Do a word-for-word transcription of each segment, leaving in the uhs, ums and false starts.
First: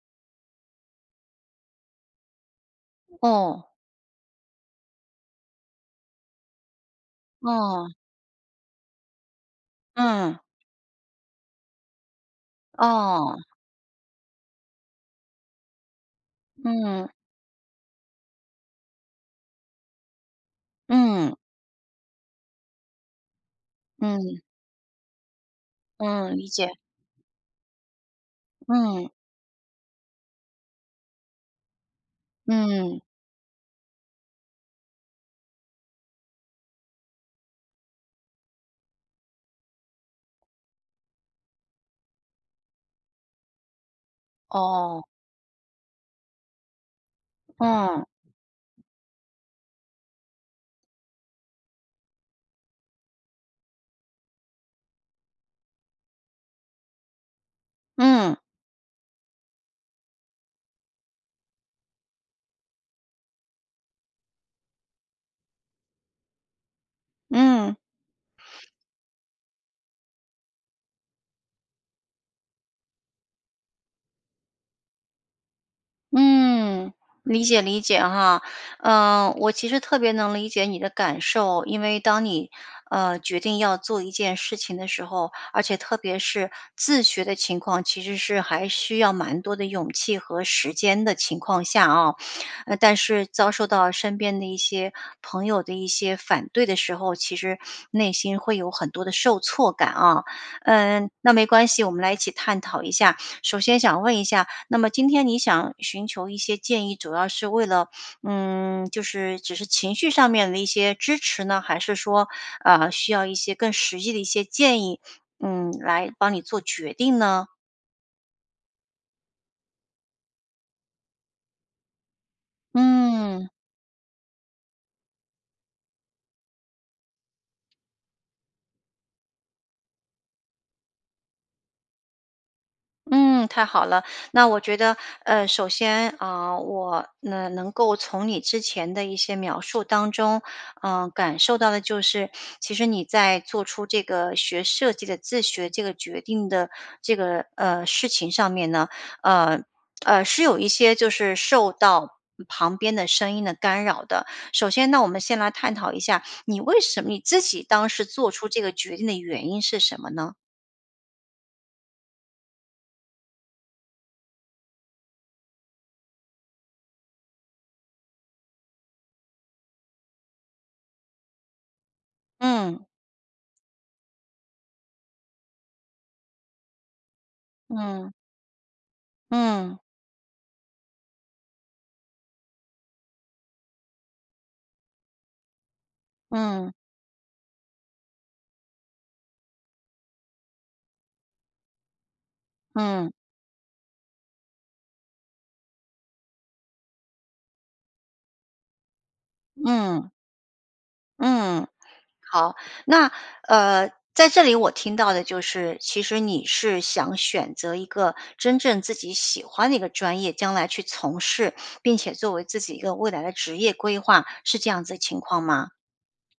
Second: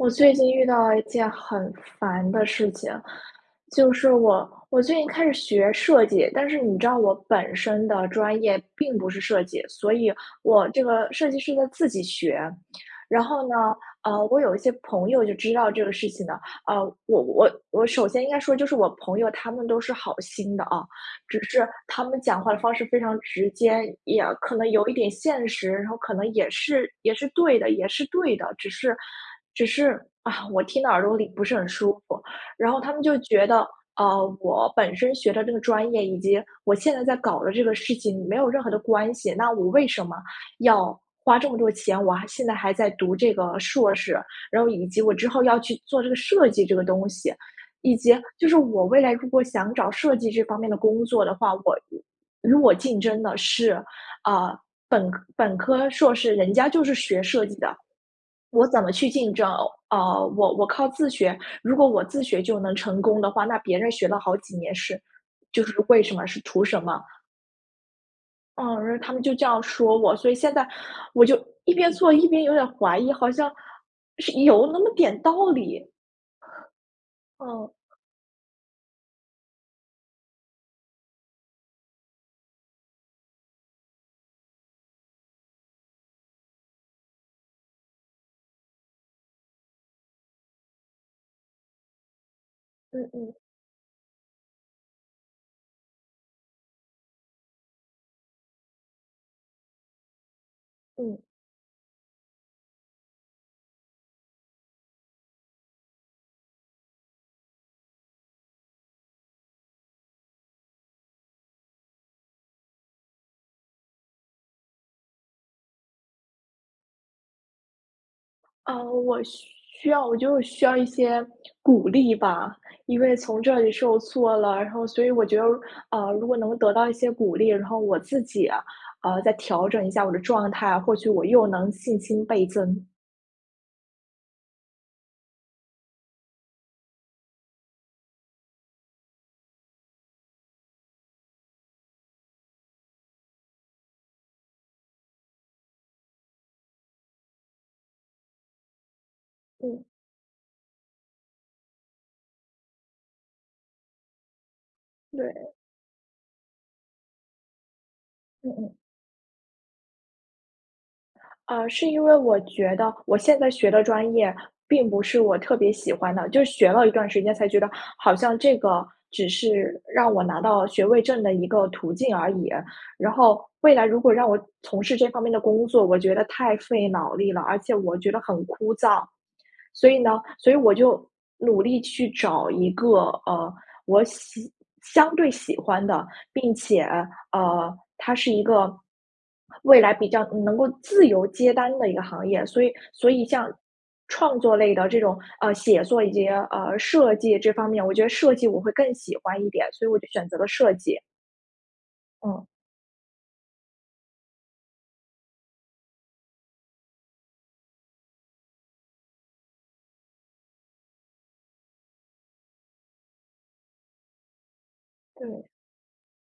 我最近遇到一件很烦的事情，嗯。就是我我最近开始学设计，但是你知道我本身嗯。的专业并不是设计，所以嗯。我这个设计是呢自己学。然哦。后呢，呃，我有一些朋友就知道这个事情的。呃，嗯。我我我首先应该说就是我朋友他们都是好心的啊，嗯。只是他们讲话的方式非常直接，也嗯。可能有一点现实，然后可能嗯，理也解。是也是对的，也是对的，只是嗯。只是，啊，我听到耳朵里不是很舒服。然后他嗯。们就觉得，呃，我本身学的这个专业以及我现在在搞的这个事情没有任何的关系，那我为什么要花这么多钱，我还现在还在读这个硕士。然后以哦。及我之后要去做这个设计这个东西，以嗯。及就是我未来如果想找设计这方面的工作的话，我与我竞争的是，啊，本科本科硕士，人家就是学设计的，嗯。我怎么去竞争啊呃，我我靠自学。如果我自学就能成功的话，那别人学了好几年是就是为什么？是图什么？嗯。嗯，然后他们就这样说我，所以现在我就一边做一边有点怀疑，好像，是有那么点道理。嗯，理解哦。理解哈。呃，我其实特别能理解你的感受。因为当你，呃，决定要做一件事情的时候，而且特别是自学的情况，其实是还需要蛮多的勇气和时间的情况下啊。呃，但嗯是嗯。遭受到身边的一些朋友的一些反对的时候，其实内心会有很多的受挫感啊。嗯，嗯。那没关系，我们来一起探讨一下。首先想问一下，那么今天你想寻求一些建议，主要是为了，嗯，就是只是情绪上面的一些支持呢？还是说，啊，需要一些更实际的一些建议，嗯，来帮你做决定呢？啊，我需要我觉得我需要一些 鼓励吧。因为从嗯。这里受挫了，然后所以我觉得，呃，如果能得到一些鼓励，然后我自己，呃，再调整一下我的状态，或许我又能信心倍增。嗯，太好了，那我觉得，呃，首先，嗯，我能能够从你之前的一些描述当中，嗯，感受到的就是，其实你在做出这个学设计的自学这个决定的这个，呃，事情上面呢，呃嗯。呃，是有一些就是受到旁边的声音的干扰的。首先呢，我们先来对。探讨一下你为什么你自己当时做出嗯这个嗯。决定的原因是什么呢？啊，是因为我觉得我现在学的专业并不是我特别喜欢的。就学了一段时间才觉得，好像这个只是让我拿到学位证的一个途径而已。嗯。然后未来如果让我从事这方面的工作，我觉得太费脑力了，而且我嗯。觉得很枯燥。嗯。所以呢，所以我就努力去找一个，呃，我喜相对喜欢的，并嗯。且，呃，它是一个，未来比较能够自由接单的一个行业，所以所嗯。以像创作类的这种，呃，写作以及，呃，设计这方面，我觉得设计我会更喜欢一点，所以我就嗯。选择了设计。嗯，哦。好，那，呃，在这里我听到的就是，其实你是想选择一个真正自己喜欢的一个专业，将来去从事，并且作为自己一个未来的职业规划，是这样子的情对。况吗？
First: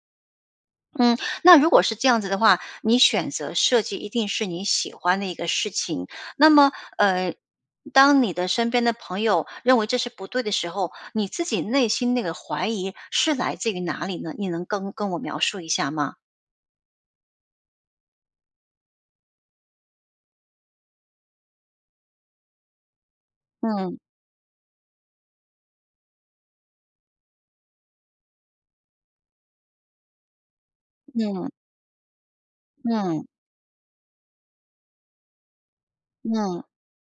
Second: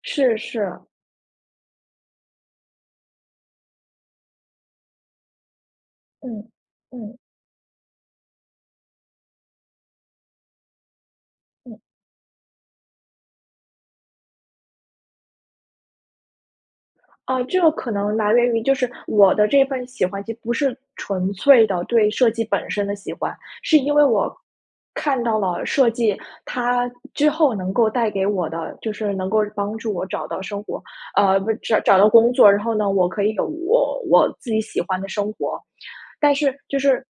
是是。嗯，那如果是这样子的话，你选择设计一定是你喜欢的一个事情。嗯，那么，嗯。嗯，当你的身边的朋友认为这是不对的时候，你自己嗯。内心那个怀疑是来自于哪里呢？你能跟跟我描述一下吗？哦，这个可能来源于就是我的这份喜欢就不是纯粹的对设计本身的喜欢。是因嗯。为我，看到了设计，它之后能够带给我的就是能够帮助我找到生活呃，嗯。不是找到工作。然后呢，我可嗯。以有我我自己喜欢的生活。但是嗯。就是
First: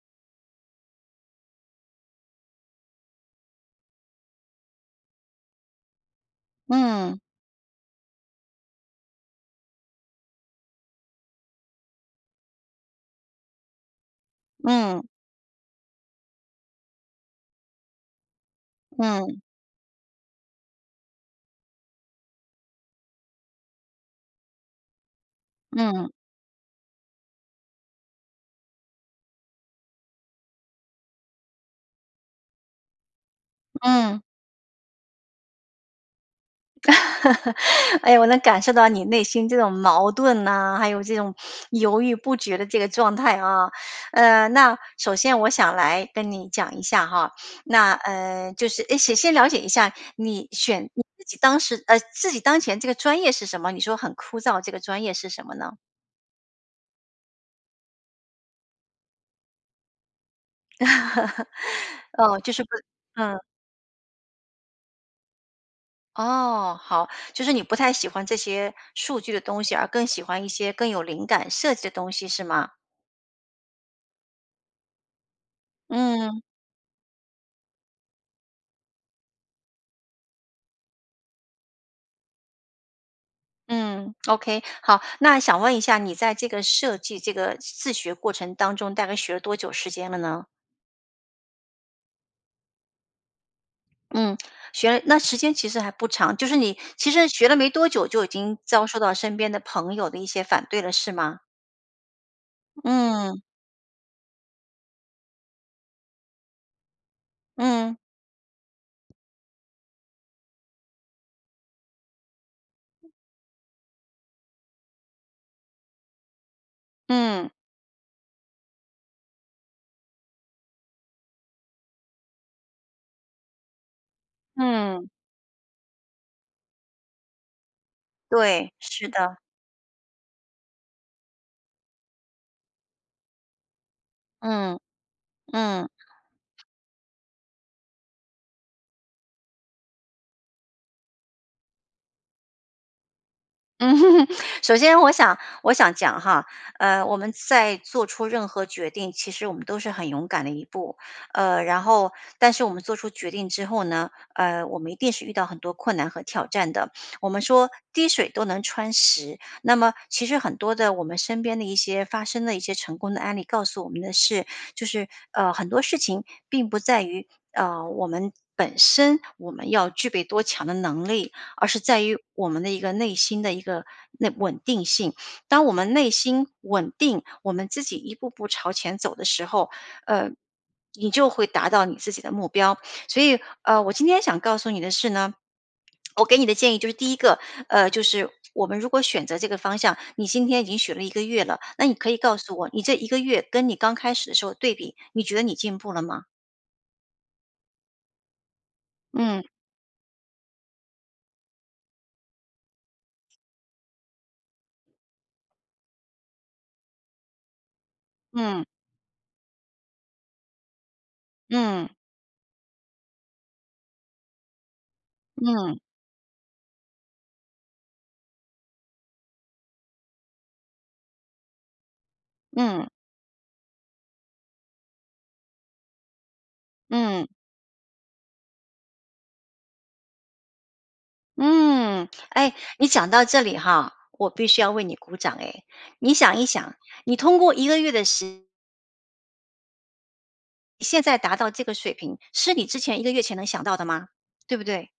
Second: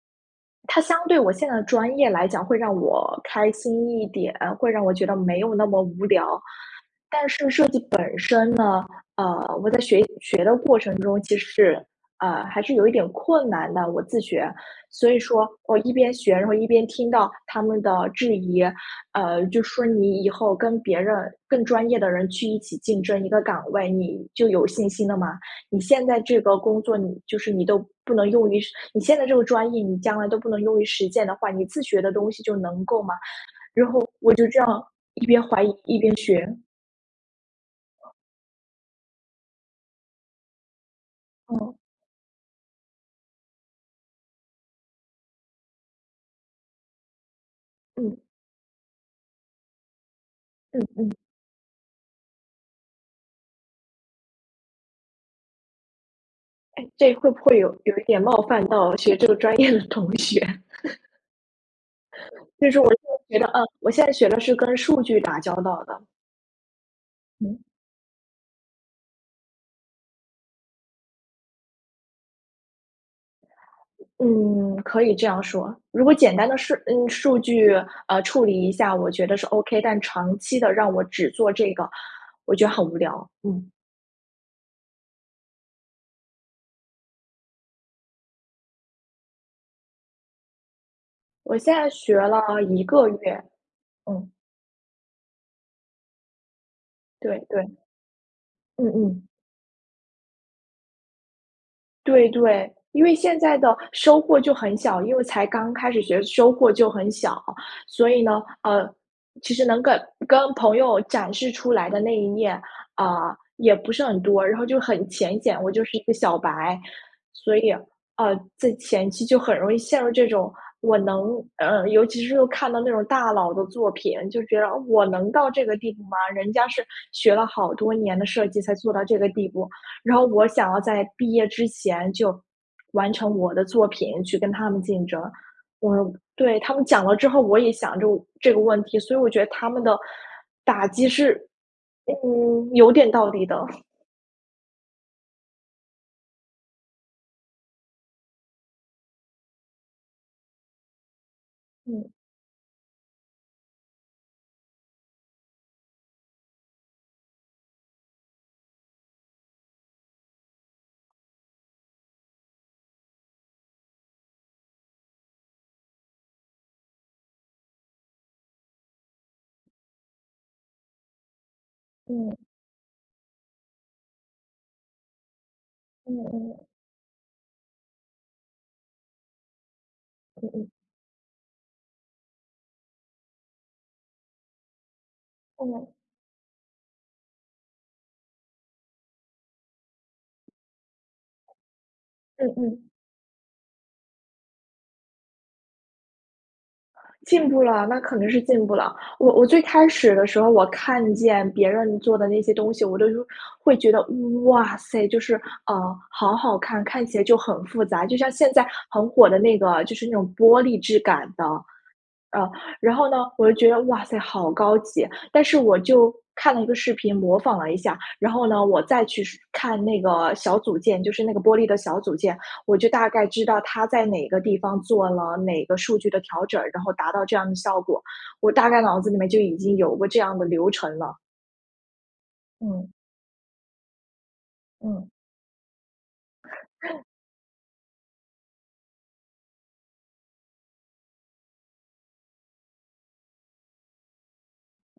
它相对我现在的专业来讲，会让我开心一点，会让我觉得没有那么无聊。嗯。但是设计本身呢呃，我在学习学的过程中，其实，啊，还是有一点困难的，我自学。嗯。所以说我一边学，然后一边听到他们的质疑，嗯。呃，就说：”你以后跟别人更专业的人去一起竞争一个岗位，你就有信心了吗？你现嗯。在这个工作你就是你都不能用于实你现在这个专业，你将来都不能用于实践的话，你自学的东西就能够吗？”然后嗯。我就这样，一边怀疑一边学。哎，我能感受到你内心这种矛盾呢，还有这种哦。犹豫不决的这个状态啊。嗯，那首先我想来跟你讲一下哈，那嗯。呃，就是哎，显先了解一下你选嗯你嗯。自己当时呃，自己当前这个专业是什么？你说很枯燥，这个专业是什么呢？诶，这会不会有有一点冒犯到学这个专业的同学。嗯，就是所不以我现嗯。在觉得，嗯，我现在学的是跟数据打交道的。哦，好，就是嗯。你不太喜欢这些数据的东西而更喜欢一些更有灵感、设计的东西是吗？嗯，可以这样说。如果简嗯。单的是嗯，数据，嗯，处理一下，我觉得是 OK，但长期地让我只做这个，我觉得很无聊。嗯。嗯，OK，好，那想问一下你在这个设计这个自学过程当中大概学了多久时间了呢？我现在学了一个月，嗯。嗯，学了那时间其实还不长，就是你其实对学了对。没多久就已经嗯遭受到嗯。身边的朋友的一些反对了是吗？对对。因为现嗯。在的收获就很小，因为才刚开始觉得收获就很小。嗯。所以呢，呃，其实能跟跟朋友展示出来的那一面，呃，也不是很多，然后就很浅显，我就是一个小白。嗯。所以，呃，在前期就很容易陷入这种，我能呃，尤其是看到那种大佬的作品，就觉得：“我嗯。能到这个地步吗？人家是学了好多年的设计对，才做到是这个的。地步”。然后我想要在毕业之前就完成我的作品去跟他嗯，们竞争。嗯。我对，他们讲了之后，我也想这这个问题，所以我觉得他们的打击是，嗯，有点道理的。嗯。首先我想我想讲哈，呃，我们在做出任何决定，其实我们都是很勇敢的一步。呃，然嗯。后但是我们做出决定之后呢，呃，我们一定是遇到很多困难和挑战的，我们说滴水都能穿石，那么其实很多的我们身边的一些发生了一些成功的案例，告诉我们的是，就是，呃，很多事情并不在于，呃，我们本身，我们要具备多强的能力，而是在于嗯。我们的一个内心的一个，内稳定性。当我们内嗯心嗯。稳定，我们自己一步步朝前走的时候，呃，嗯嗯。你就会达到你自己的目标。所以，呃，我今天想告诉你的是呢，嗯。我给你的建议就是第一个，呃，就是我们如果选择这个方向，你今天已经学了一个月了，那你可以告嗯诉我，你嗯。这一个月跟你刚开始的时候对比，你觉得你进步了吗？进步了，那肯多是进步了。我我嗯。最开始的时候我看见别人做的那些东西，我都会觉得：“哇塞！”就是，嗯，好好看，看起来就很复杂。就像现嗯。在很火的那个就是那种玻璃质感的。嗯。呃，然后呢，我就觉得：“哇塞好高级。”但是我嗯。就看了一个视频模仿了一下。然后呢，我再去是看那个小组件，就是那个玻璃的小组件，我嗯。就大概知道他在哪个地方做了哪个数据的调整，然后达到嗯。这样的效果。我大概脑子里面就已经有过这样的流程了。嗯，诶！你嗯。讲到这里哈，我必须要为你嗯。鼓掌哎。你想一想，你通过一个月的时现在达到这个水平，是你之前一个月前能想到的吗？对不对？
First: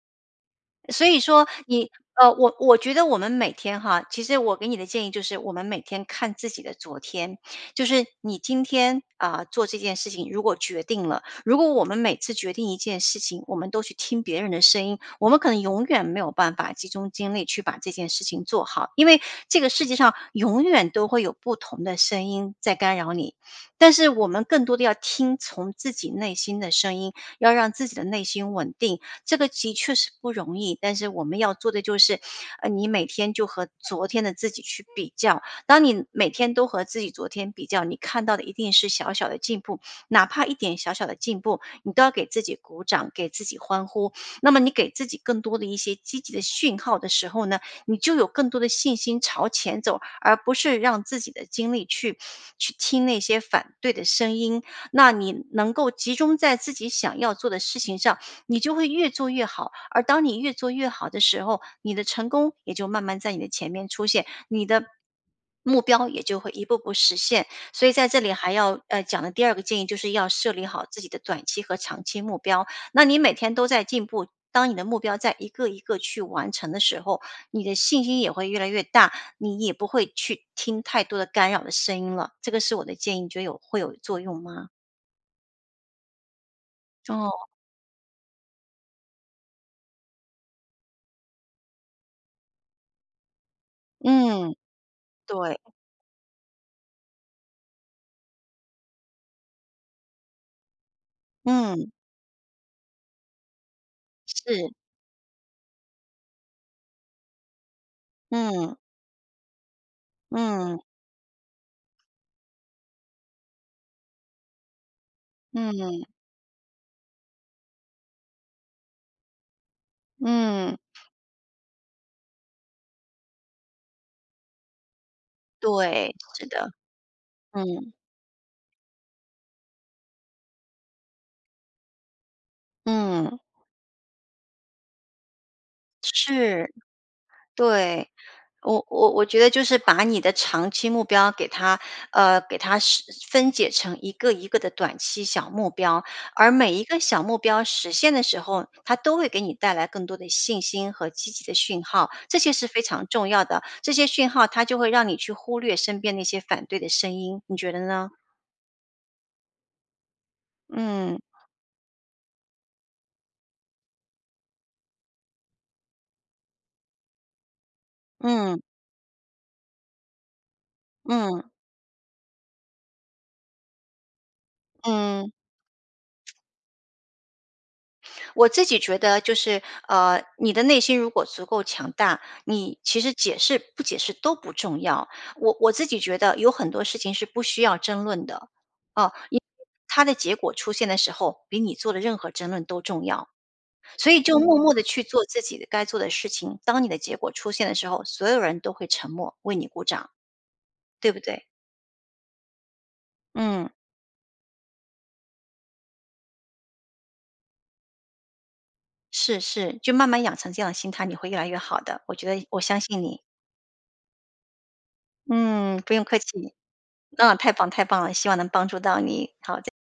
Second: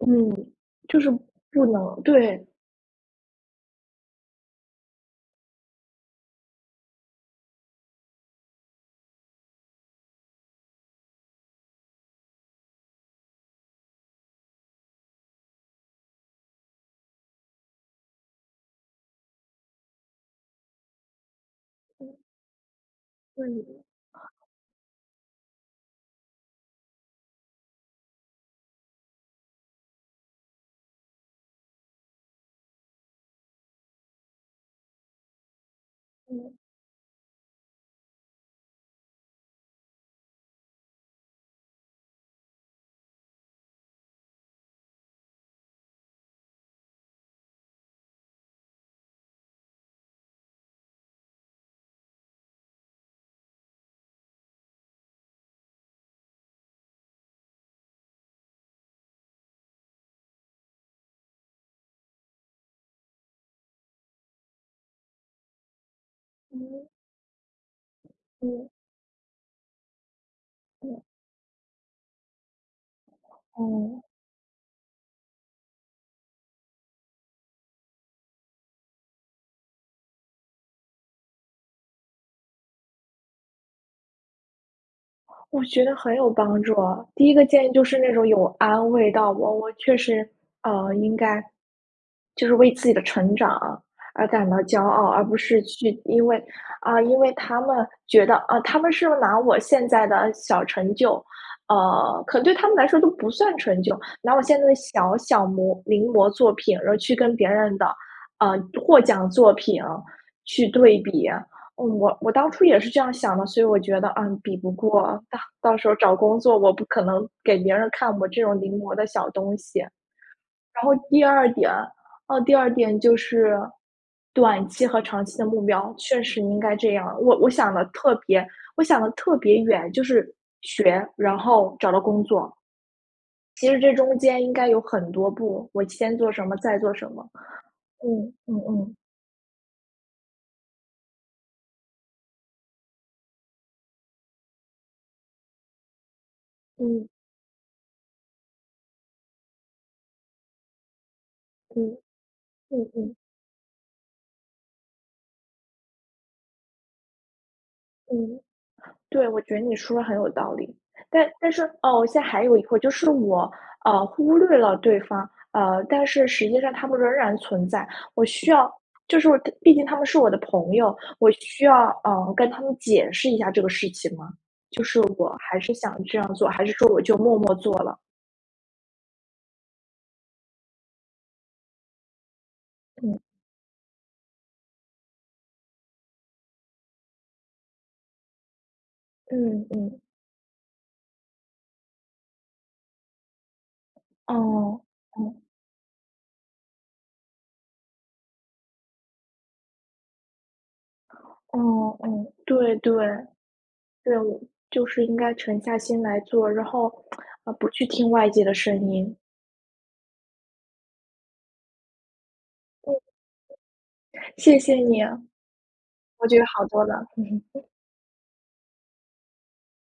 嗯，就所是以说，不你，能呃，对。我我觉得我们每天哈其实我给你的建议就是我们每天看自己的昨天。就是你今天，呃，做这件事情如果决定了，如果我们每次决定一件事情，我们都去听别人的声音，我们可能永远没有办法集中精力去把这件事情做好，因为这个世界上永远都会有不同的嗯。声音在干扰你。对的。但是我们更多的要听从自己内心的声音，要让自己的内心稳定，这个的确是不容易。但是我们要做的就是，呃，你每天就和昨天的自己去比较，当你每嗯。天都和自己昨天比较，你看到的一定是小小的进步。哪怕一点小小的进步，你都要给自己鼓掌，给自己欢呼。那么你给自己更多的一些积极的讯号的时候呢，你就有更多的信心朝前走，而不是让自己的精力去去听那些反对的声音。那你能够集中在自己想要做的事情上，你就会越做越好。而当你越做越好的时候，你的成功也就慢慢在你的前面出现。你的目标也就会一步嗯。步实现。所以在这里还嗯。要，呃，讲的第二个建议就是要设立好自嗯。己的短期和长期目标，那你每天都在嗯。进步，当你的目标在一个一个去完成的时候，你的信心也会越来越大，你也不会去听太多的干扰的声音了。这个是我的建议，你觉得有会有作用吗？我觉得很有帮助啊。第一个哦。建议就是那种有安慰到我。我确实，呃，应该就是为自己的成长，而感嗯，到骄傲，而不对。是去因为啊，因为他们觉得，啊他们是拿我现在的小成就嗯。呃，可能对他们来说都不算成就，拿我现在是。的小小摹临摹作品，而去跟别人的，呃，嗯。获奖作品，去嗯。对比。我我当初也是这样想的，所以我觉得：“嗯，比不过。到到时候嗯。找工作，我不可能给别人看我这种临摹的小东西。”嗯。然后第二点啊，第二点就是，短期和长期的目标，对，确实是应的。该这样。我我想得嗯。特别我想得特别远，就是学，然后找到工作。嗯。其实这中间应该有很多步，我先做什么，是，再做什么，对。嗯，嗯我嗯。我我觉得就是把你的长期目标给它呃，给它实分解成一个一个的短期小目标。而每一个嗯。小目标实现的时候，它都会给你带来更多的信心和积极的讯嗯，号，这些是非嗯常嗯。重要的。这些讯号它就会让你去忽略身边那些反对的声音，你觉得呢？嗯。对，我觉得你说得很有道理。嗯。但但是哦，我现在还有一个就是我，呃，忽略了对方。呃，但是实际上他们仍然存在。我需嗯。要就是我他毕竟他们是我的朋友，我嗯。需要，呃，跟他们解释一下这个事情吗？就是嗯。我还是想这样做，还是说我就默默做了？我自己觉得就是，呃，你的内心如果足够强大，你，其实嗯。解释不解释都不重要。我我自己觉得，有很多事情是不需要争论的。啊，因为嗯，嗯。它的结果出现的时候，比你做的任何争论都重要。所以就默默哦，地去做自嗯。己的该做的事情。当你的结果出现的时候，所有人都会沉默，为你鼓掌。对不对？哦，哦，对，对。嗯。对我就是应该沉下心来做，然后，呃，不去听外界的声音。是是，就慢慢养成这样的心态，你会越来越好的。我觉得你我相嗯。信你。谢谢你啊。嗯，不用客我觉得气。好多了。那太 棒太棒了，希望能帮助到你。好，再